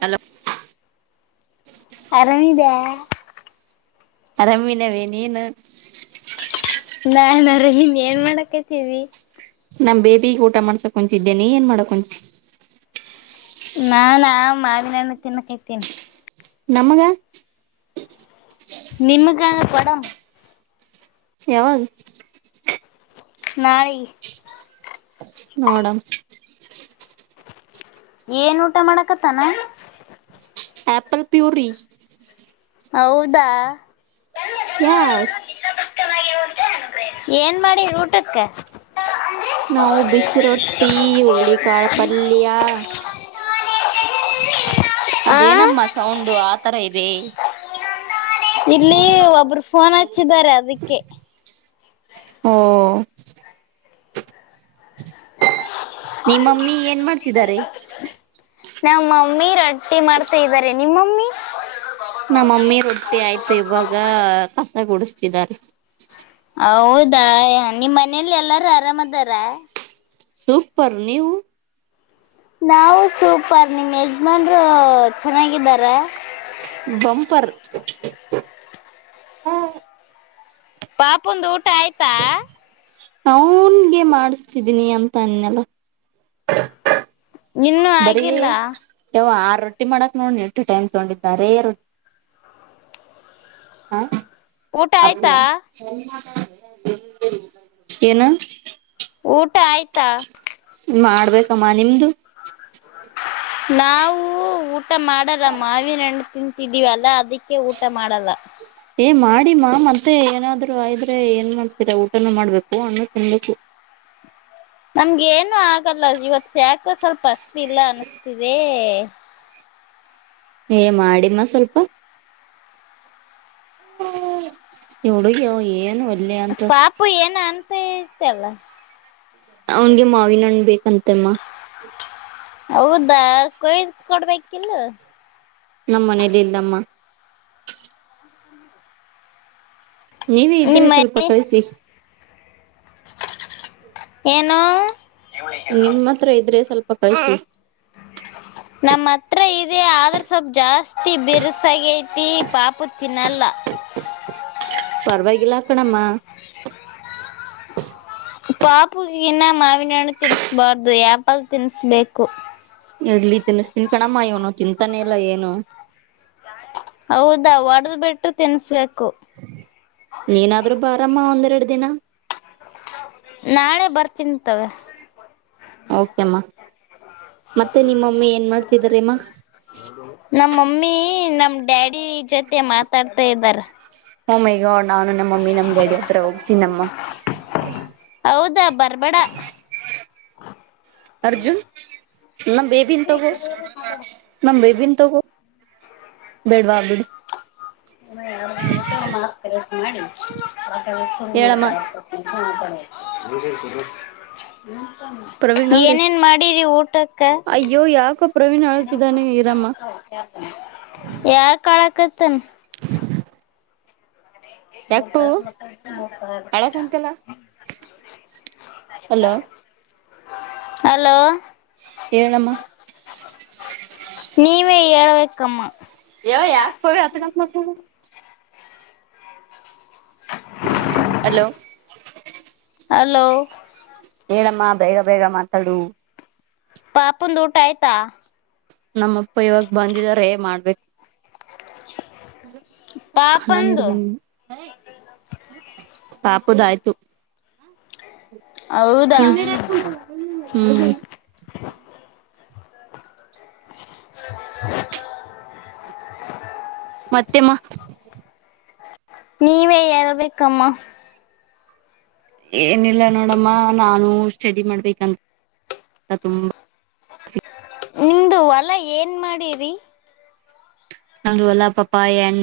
Hello ಆರಾಮಿದಾ ಅರಾಮಿನವೇ ನೀನು ನಾನ್್ರ ನಿನ್್ ಏನ್ ಮಾಡಕತೀರಿ ನಮ ಬೇಬಿಿಗೆ ಊಟ ಮಾಡ್ಸಕ್ ಕುಂತಿದ್ದೇನೆ ಏನ್ ಮಾಡಕ್ೊಂ ನಾಾನ ಮಾಡ ನಾನು ತಿನ್ನಕೈತೀನಿ ನಮಗ ನಿಮ್ಮಗಂಗ ಪಡ ಯಾವಾಗ ನಾಳೆ ನೋಡ ಏನ್ ಊಟ ಮಾಡಕತ್ತಾನ ಆಪಲ್ ಪ್ಯೂರಿ ಹೌದಾ ಯಸ್ ಏನ್ ಮಾಡಿ ಊಟಕ್ಕೆ ನಾವು ಬಿಸಿ ರೊಟ್ಟಿ ಹುಳ್ಳಿಕಾಳ ಪಲ್ಯ ಆ ಅದೇನಮ್ಮ ಸೌಂಡು ಆತರ ಇದೆ ಇಲ್ಲಿ ಒಬ್ಬರು ಫೋನ್ ಹಚ್ಚಿದ್ದಾರೆ ಅದಕ್ಕೆ ಹ ನಿಮ್ಮಮ್ಮಿ ಏನ್ ಮಾಡ್ತಿದಿದ್ದಾರೆ ನಮ್ಮಮ್ಮಿ ರೊಟ್ಟಿ ಮಾಡ್ತಾ ಇದ್ದಾರೆ ನಿಮ್ಮಮ್ಮಿ ನಮ್ಮಮ್ಮಿ ರೊಟ್ಟಿ ಆಯ್ತು ಇವಾಗ ಕಸ ಕುಡಸ್ತಿದಾರ ಹೌದಾ ನಿಮ್ಮ್ ಮನೇಲಿ ಎಲ್ಲಾರು ಆರಾಮದಾರ ಸೂಪರ್ ನೀವು ನಾವು ಸೂಪರ್ ನಿಮ್ಮ್ ಯಜಮಾನ್ರು ಚೆನ್ನಾಗಿದಾರ ಬಂಪರ್ [inaudible] ಪಾಪುಂದು ಊಟ ಆಯ್ತಾ ಅವನ್ಗೆ ಮಾಡಿಸತಿದೀನಿ ಅಂತ ಅನ್ನೆಲ್ಲ ಇನ್ನೂ ಬರೀ ಆಗಿಲ್ಲ ಯಾವ ಆರ್ ರೊಟ್ಟಿ ಮಾಡಕ್ ನೋಡ ಎಂಟು ಟೈಮ್ ತಗೊಂಡಿದ್ದಾರೆ ಹ ಊಟ ಆಯ್ತಾ ಅಪ್ಪದಾ ಏನು [inaudible] ಊಟ ಆಯ್ತಾ ಮಾಡ್ಬೇಕಮ್ಮ ನಿಮ್ದು ನಾವು ಊಟ ಮಾಡಲ್ಲ ಮಾವಿನಣಂಡು ತಿನ್ ಿದೀವಲ್ಲ ಅದಕ್ಕೆ ಊಟ ಮಾಡಲ್ಲ ಏ ಮಾಡಿಮ್ಮಾ ಮತ್ತೆ ಏನಾದ್ರು ಆದ್ರೆ ಏನ್ ಮಾಡ್ತೀರಾ ಊಟನ ಮಾಡ್ಬೇಕು ಹಣ್ಣು ತಿನ್ನಬೇಕು ನಮ್ಗೆ ಏನು ಆಗಲ್ಲ ಇವತ್ ಯಾಕೋ ಸ್ವಲ್ಪ ಹಸತಿ ಇಲ್ಲ ಅನಸ್ತಿದೆ ಏ ಮಾಡಿಮ್ಮ ಸ್ವಲ್ಪ ಇವುಡುಗಿ ಏನು [unintelligible] ಪಾಪು ಏನ ಅಂತ ಐತಲ್ಲ ಅವನಿಗೆ ಮಾವಿನಣ ಬೇಕಂತೆಮ್ಮ ಹೌದಾ ಕೊಯ್ದ ಕೊಡ್ಬೇಕಿಿಲ್ಲ ನಮ್ಮ ಮನೇಲಿ ಇಲ್ಲಮ್ಮ ನೀವೇ ಇದ್ದ್ರೆ ನಿಮ್ಮ ಸ್ವಲ್ಪ ಕಳಿಸಿ ಏನು ನಿಮ್ಮ ಹತ್ರ ಇದ್ರೆ ಸ್ವಲ್ಪ ಕಳಿಸಿ [inaudible] ಇದೇ ಆದ್ರೂ ಸ್ವಲ್ಪ ಜಾಸ್ತಿ ಬಿರ್ಸಾಗಐತಿ ಪಾಪು ತಿನ್ನಲ್ಲ ಹ್ಮ [unintelligible] [inaudible] ಪರ್ವಾಗಿಲ್ಲ ಕಣಮ್ಮ ಪಾಪುಗಿನ ಮಾವಿನಣ್ಣು ತಿನ್ಸ್ಬಾರ್ದು ಆಪಲ್ ತಿನ್ಬೇಕು ಇಡ್ಲಿ ತಿನ್ಸ್ತನ್ ಕಣಮ್ಮ ಇವನು ತಿಂತಾನೆ ಇಲ್ಲ ಏನು ಹೌದಾ ಹೊಡದ್ ಬಿಟರು ತಿನ್ಸ್ಬೇಕ ನೀನಾದ್ರೂ ಬಾರಮ್ಮ ಒಂದೆರಡು ದಿನ ನಾಳೆ ಬರ್ತಿನ್ ತಗೋ ಓಕೆಮ್ಮ ಮತ್ತೆ ನಿಮ್ಮಮ್ಮಿ ಏನ್ ಮಾಡ್ತಿದಾರಮ್ಮ ನಮ್ಮ ಮಮ್ಮಿ ನಮ ಡ್ಯಾಡಿ ಜೊತೆ ಮಾತಾಡ್ತಾ ಇದ್ದಾರ ಓ ಮೈ ಗಾಡ್ ನಾನು ನಮ್ಮ ಮಮ್ಮಿ ನಮ್ ಡ್ಯಾಡಿ ಹತ್ರ ಹೋಗ್ತೀನಮ್ಮ ಬರ್ಬಡ ಅರ್ಜುನ್ ನಮ್ಮ್ ಬೇಬಿನ್ ತಗೋ ನಮ್ಮ್ ಬೇಬಿನ್ ತಗೋ ಬೇಡ್ವಾ ಬಿಡು ಇ ಯತ ಮಾಡ್ತಾರೆ [unintelligible] ಮಾಡಿ ಆ ಶುರು ಹೇಳಮ್ಮ ಮಾಡ್ತಾರೆ [unintelligible] ಪ್ರವೀಣ್ ಅವ್ರೆ ಏನೇನ್ ಮಾಡಿರಿ ಊಟ [inaudible] ಅಯ್ಯೋ ಯಾಕೋ ಪ್ರವೀಣ್ ಆಳ್ತಿದ್ದಾನೆ ಇರಮ್ಮ ಯಾಕ ಅಳಕತ್ತನ್ ಯಾಕ ಪವು ಅಳಕ್ ಕುಂತಲ್ಲ [unintelligible] ಹಲೋ ಹಲೋ ಹೇಳಮ್ಮ [inaudible] ನೀವೇ ಹೇಳ್ಬೇಕಮ್ಮ [unintelligible] ಹಲೋ ಹಲೋ ಹೇಳಮ್ಮ ಬೇಗ ಬೇಗ ಮಾತಾಡು ಪಾಪಂದು ಊಟ ಆಯ್ತಾ ನಮ್ಮಪ್ಪ, ಇವಾಗ ಬಂದಿದಾರೆ, ಮಾಡ್ಬೇಕು? [unintelligible] ಅನನ್ಯ, ಪಾಪಂದು ಬಂದು ಇದರು. [unintelligible] [inaudible] [unintelligible] ಪಾಪುದಾಯಿತು. [inaudible] ಹೌದಾ ಬಟ್ಟೆ ಹ್ಮ್. ಮೇಲೈಕಿಬಿಡು. [unintelligible] [inaudible] [unintelligible] ಮತ್ತೆಮ್ಮ? [unintelligible] ನೀವೇ, ಎಳ್ಬೇಕಮ್ಮ! [unintelligible] ಏನಿಲ್ಲ, ನೋಡಮ್ಮ ನಾನು ಸ್ಟಡಿ ಮಾಡ್ಬೇಕಂತ ತುಂಬಾ? [unintelligible] ನಿಮ್ದು ಹೊಲ ಏನ್ ಮಾಡೀರಿ? [unintelligible] ನಮು, ಹೊಲ್ಲಾ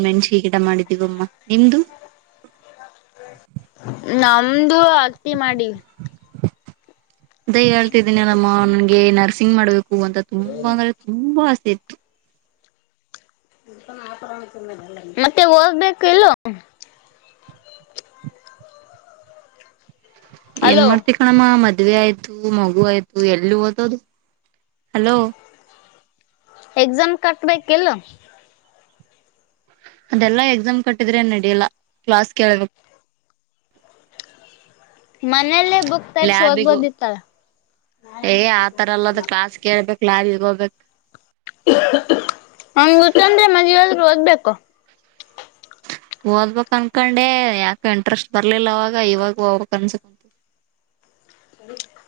ಮೆಣ್ಸಿ. ಗಿಡ ಮಾಡಿದ್ದೀವಮ್ಮ ನಿಮ್ದು? [unintelligible] ನಮ್ದು ಹತ್ತಿ ಮಾಡಿವಿ. [unintelligible] ಅ ಹೇಳ್ತಿದೀನಿ ಅಲ್ಲಮ್ಮ! ನನ್ಗೆ ನರ್ಸಿಂಗ್ ಮಾಡ್ಬೇಕು ಅಂತ ತುಂಬಾ ಅಂದ್ರೆ ತುಂಬಾ ಆಸೆ, ಇತು. [unintelligible] ಮತ್ತೆ, ಹೋಗ್ಬೇಕು ಇಲ್ಲೋ. [unintelligible] [inaudible] [unintelligible] ಏನ್, ಹಲೋ ಮಾಡ್ತಿ ಕಣಮ್ಮ ಮದು? [unintelligible] ಮದುವೆ ಆಯ್ತು, ಮಗು ಆಯ್ತು ಎಲ್ಲಿ ಓದದು ಹಲೋ. [unintelligible] ಎಕ್ಸಾಮ್, ಕಟ್ಬೇಕಾ ಇಲ್ವಾ. [unintelligible] ಅದೆಲ್ಲಾ, ಎಕ್ಸಾಮ್ ಕಟ್ಟಿದ್ರೆ! ನಡಿಯಲ್ಲ ಕ್ಲಾಸ್ ಕೇಳಬೇಕು? [unintelligible] ಮನೇಲೇ. [inaudible] ಲ್ಯಾಬಿಗು, ಹೇ ಆತರಲ್ಲದು ಕ್ಲಾಸ್ ಕೇಳ್ಬೇಕು ಲ್ಯಾಬಿಗೆ ಹೋಗು? [inaudible] [inaudible] [unintelligible] ಓದಬೇಕು? [unintelligible] ಓದ್ಬೇಕ್ ಅನ್ಕೊಂಡೆ ಯಾಕ ಇಂಟ್ರೆಸ್ಟ್ ಬರ್ಲಿಲ್ಲ ಅವಾಗ ಇವಾಗ ಓದ್ಬೇಕ್ ಅನ್ಸುತ್ತೆ? [inaudible] [inaudible] [unintelligible]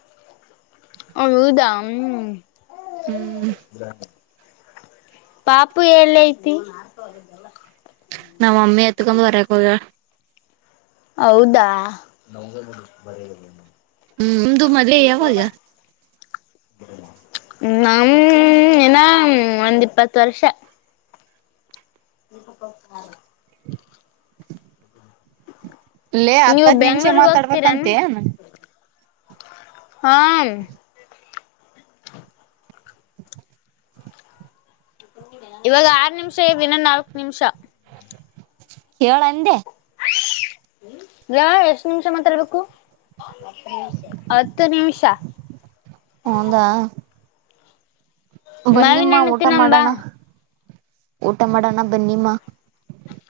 ಹೌದಾ, ಹ್ಮ. ಹ್ಮ್ [unintelligible] ಪಾಪು, ಎಲ್ಲಿ ಐತಿ? [unintelligible] ನಮ್ಮ, ಮಮ್ಮಿ ಎತ್ಕೊಂದು ಬಾರಾಕಿ, ಹೋಗುವಾಲೇ? [unintelligible] ಹೌದಾ, ನಮ್ಗೆ ಮಾಡು, ಬರೋಕೆ. [unintelligible] ಹ್ಮ್ಮ್, ನಿಮ್ದು ಮದುವೆ ಯಾವಾಗ? [unintelligible] ಹ್ಮ್ಮ್, ನಮ್, ಇನ್ನ, ಒಂದ್ ಇಪ್ಪತ್ತು ವರ್ಷ. [unintelligible] [unintelligible] [inaudible] ಲೇ ನೀವು, ಹತ್ತತ್ ನಿಮಿಷ ಬೆಂಗಳೂರು, ಹೋಗ್ತೀರ? ಮಾತಾಡ್ಬೇಕಂತೇನ್ [unintelligible] ಹಾ. [unintelligible] ಇವಾಗ, ಆರ್ ನಿಮಿಷ ದಿನ ನಾಲ್ಕ್ ನಿಮಿಷ. [unintelligible] ಹೇಳಂಗೆ. [inaudible] ಲೋ, ಎಷ್ಟು ನಿಮಿಷ ಮಾತಾಡ್ಬೇಕು? [unintelligible] ಹತ್ತು ನಿಮಿಷ. ಹೌದಾ [unintelligible] ಮಾವಿನ ಬನ್ನಿಮ್ಮ ಹಣ್ಣು ಊಟ ತಿನ್ನಂಬ ಮಾಡೋಣ! ಊಟ ಮಾಡೋಣ ಬನ್ನಿಮ್ಮ. [unintelligible]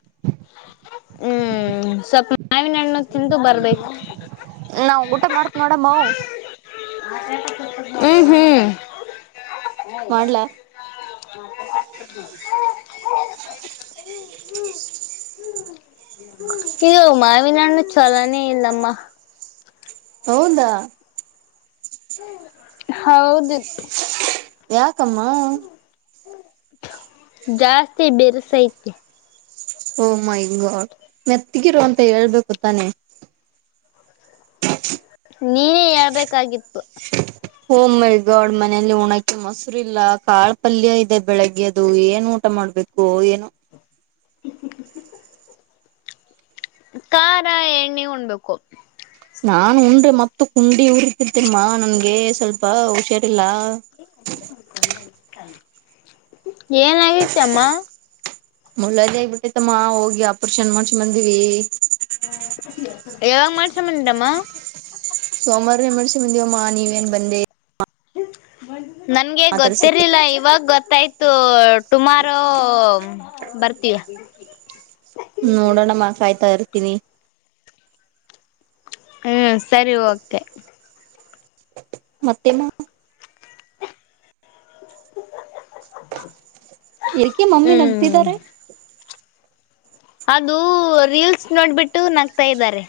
ಹ್ಮ್, ಸ್ವಲ್ಪ ಮಾವಿನಣ್ಣು, ತಿಂದು ಬರ್ಬೇಕು! [unintelligible] ನಾವು, ಊಟ ಮಾಡ್ತು ನೋಡ ಅಮೋ? [unintelligible] ಹ್ಮ್, ಹ್ಮ್. [unintelligible] ಮಾಡ್ಲಾ [unintelligible] [inaudible] ಇದು, ಮಾವಿನ ಹಣ್ಣು ಚಲೋನೆ, ಇಲ್ಲಮ್ಮ? [unintelligible] ಹೌದಾ. [unintelligible] ಹೌದು. [unintelligible] ಯಾಕಮ್ಮ! [unintelligible] ಜಾಸ್ತಿ, ಬೆರಿ ಸೈಟ್ದು. [unintelligible] ಓ, ಮೈ ಗಾಡ್ ಮೆತ್ತಗಿರು ಅಂತ ಹೇಳ್ಬೇಕು ತಾನೆ? [unintelligible] ನೀನೇ, ಹೇಳ್ಬೇಕಾಗಿತ್ತು! [unintelligible] ಓ ಮೈ ಗಾಡ್ ಮನಲಿ ಉಣಕ್ಕೆ ಮೊಸರ್ ಇಲ್ಲ ಕಾಳ್ ಪಲ್ಯ ಇದೆ ಬೆಳಗ್ಗೆ ಅದು ಏನ್ ಉಣ್ಣದು ಊಟ ಮಾಡ್ಬೇಕು ಏನು ಖಾರ ಎಣ್ಣೆ ಉಣ್ಬೇಕು ನಾನ್ ಉಂಡ್ರೆ ಮತ್ತು ಕುಂಡಿ ಉರಿಟ್ಟಿದ್ದೇಮ್ಮಾ ನನ್ಗೆ ಸ್ವಲ್ಪ ಹುಷಾರಿಲ್ಲಾ ಹಾ ಏನಾಗಿತಮ್ಮ ಮೂಲವ್ಯಾಧಿ ಆಗ್ಬಿಟ್ಟೈತಮ್ಮ ಹೋಗಿ ಆಪರೇಷನ್ ಮಾಡ್ಸ ಬಂದಿವಿ ಯಾವಾಗ ಮಾಡ್ಸ ಬಂದಡಮ್ಮ ಸೋಮವಾರ ಮನಸಿಗೆ ನೆಮ್ಮದಿಯಮ್ಮ ನೀವೇಏನ್ ಬಂದೆ ಉಕ್ ಬಾ ನೀನು ನನ್ಗೆ ಮಾತಾಡ್ಸಿಕ್ಕೆ ಗೊತ್ತಿರ್ಲಿಲ್ಲ ಇವಾಗ ಗೊತ್ತಾಯ್ತು ಟುಮಾರೋ ಬರ್ತೀಯಾ ನೋಡೋಣಮ್ಮ ಕಾಯ್ತಾ ಇರ್ತೀನಿ ಹುಂ ಸರಿ ಓಕೆ ಮತ್ತೆಮ್ಮ ಉಕಾ ಹ್ಹ ಹ್ಹಾ ಹ್ಹಾ ಕಾನ್ ಎಲ್ಕ ಮಮ್ಮಿ ನಂಗತಿದ್ದಾರೆ ಅದು ರೀಲ್ಸ್ ನೋಡ್ಬಿಟ್ಟು ನಗ್ತಾ ಇದಾರೆ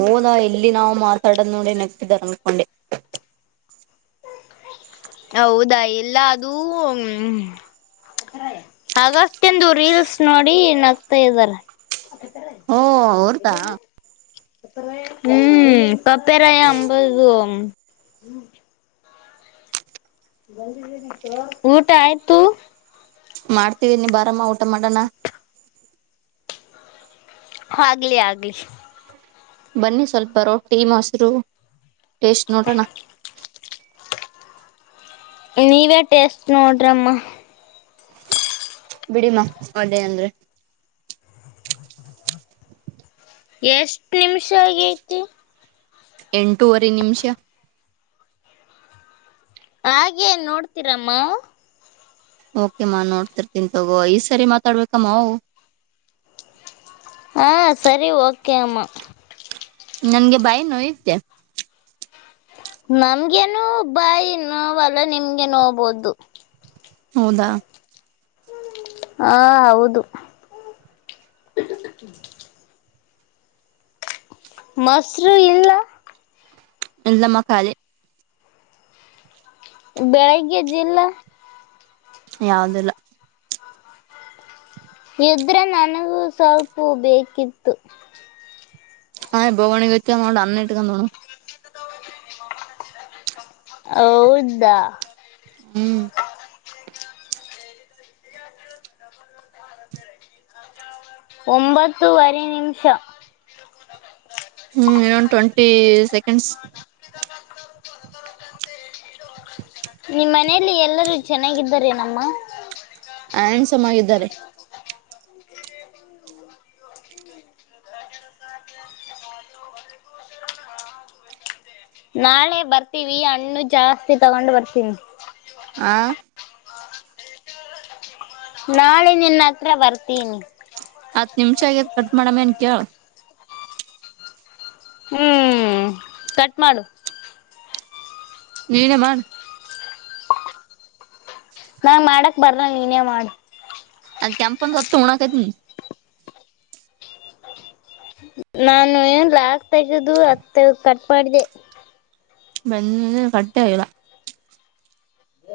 ಹೌದಾ ಎಲ್ಲಿ ನಾವು ಮಾತಾಡೋದ್ ನೋಡಿ ನಗ್ತಿದಾರ ಅನ್ಕೊಂಡೆ ಹೌದಾ ಇಲ್ಲ ಅದು ಹುಂ ಆ ವಯ್ತ್ನಂದಿನ ರೀಲ್ಸ್ ನೋಡಿ ನಗ್ತಾ ಇದ್ದಾರೆ ಹೂ ಅವರದಾ ಹುಂ ಕಪ್ಪೆರಾಯ ಅಂಬಾದು ಊಟ ಆಯಿತು ಮಾಡತೀನಿ ಬಾರಮ್ಮ ಊಟ ಮಾಡೋಣ ಆಗ್ಲಿ ಆಗ್ಲಿ ಬನ್ನಿ ಸ್ವಲ್ಪ ರೊಟ್ಟಿ ಮೊಸರು ಟೇಸ್ಟ್ ನೋಡೋಣ ನೀವೇ ಟೇಸ್ಟ್ ನೋಡ್ರಮ್ಮ ಬಿಡಿಮ್ಮ ಒಂದೇ ಅಂದ್ರೆ ಎಷ್ಟ್ ನಿಮಿಷ ಆಗಿ ಐತಿ ಎಂಟೂವರೆ ನಿಮಿಷ ಹಾಗೆ ನೋಡ್ತೀರಮ್ಮ ಓಕೆಮ್ಮ ನೋಡ್ತೀರ್ತಿನಿ ತಗೋ ಈ್ ಸರಿ ಮಾತಾಡ್ಬೇಕಮ್ಮವು ಹ ಸರಿ ಓಕೆ ಅಮ್ಮ ನನ್ಗೆ ಬಾಯಿ ನೋಯುತ್ತೆ ನಮ್ಗೆನು ಬಾಯಿ ನೋವಲ್ಲ ನಿಮ್ಗೆ ನೋಬೋದು ಹೌದಾ ಹಾ ಹೌದು ಮೊಸರು ಇಲ್ಲ ಇಲ್ಲಮ್ಮಖಾಲಿ ಬೆಳಿಗ್ಗೆ ಜಿಲ್ಲಾ ಯಾವ್ದಲ್ಲ ಇದ್ರೆ ನನಗೂ ಸ್ವಲ್ಪು ಬೇಕಿತ್ತು ಹಾಯ್ ಬೋಘನ್ಯಾಗ ಹಾಕೆನಿ ನೋಡು ಅನ್ನ ಇಟಗಂಡ್ ಉಣು ಹೌದಾ ಹ್ಮ್ ಒಂಬತ್ತೂವರೆ ನಿಮಿಷ ಹ್ಮ್ ಇನ್ನೊಂದ್ ಟ್ವೆಂಟಿ ಸೆಕೆಂಡ್ಸ್ ನಿಮ್ಮ ಮನೇಯಲ್ಲಿ ಎಲ್ಲರೂ ಚೆನ್ನಾಗಿದ್ದಾರೆ ನಮ್ಮ ಹ್ಯಾಂಡ್ಸಮಾಗಿದರೆ ನಾಳೆ ಬರ್ತೀವಿ ಹಣ್ಣು ಜಾಸ್ತಿ ತಗೊಂಡ್ ಬರ್ತೀನಿ ಹಾ ನಾಳೆ ನಿನ್ನ ಹತ್ರ ಬರ್ತೀನಿ ಹತ್ತು ನಿಮಿಷ ಆಗತೆ ಕಟ್ ಮಾಡಮ್ ಏನ್ ಕೇಳ ಹ್ಮ್ ಕಟ್ ಮಾಡು ನೀನೆ ಮಾಡ ನಾ ಮಾಡಕ್ ಬರಲ್ ನೀನೇ ಮಾಡು ಆ ಕೆಂಪುದ್ ಹೊತ್ತು ಮುಣಗತೈತಿ ನಾನು ಏನ್ ಲಾಸ್ಟ್ ಪೇಜ್ ಅದು ಹತ್ ಕಟ್ ಮಾಡಿದೆ ಮನ್ನ ಕಟ್ಟ ಆ ಇಲ್ಲ ಹ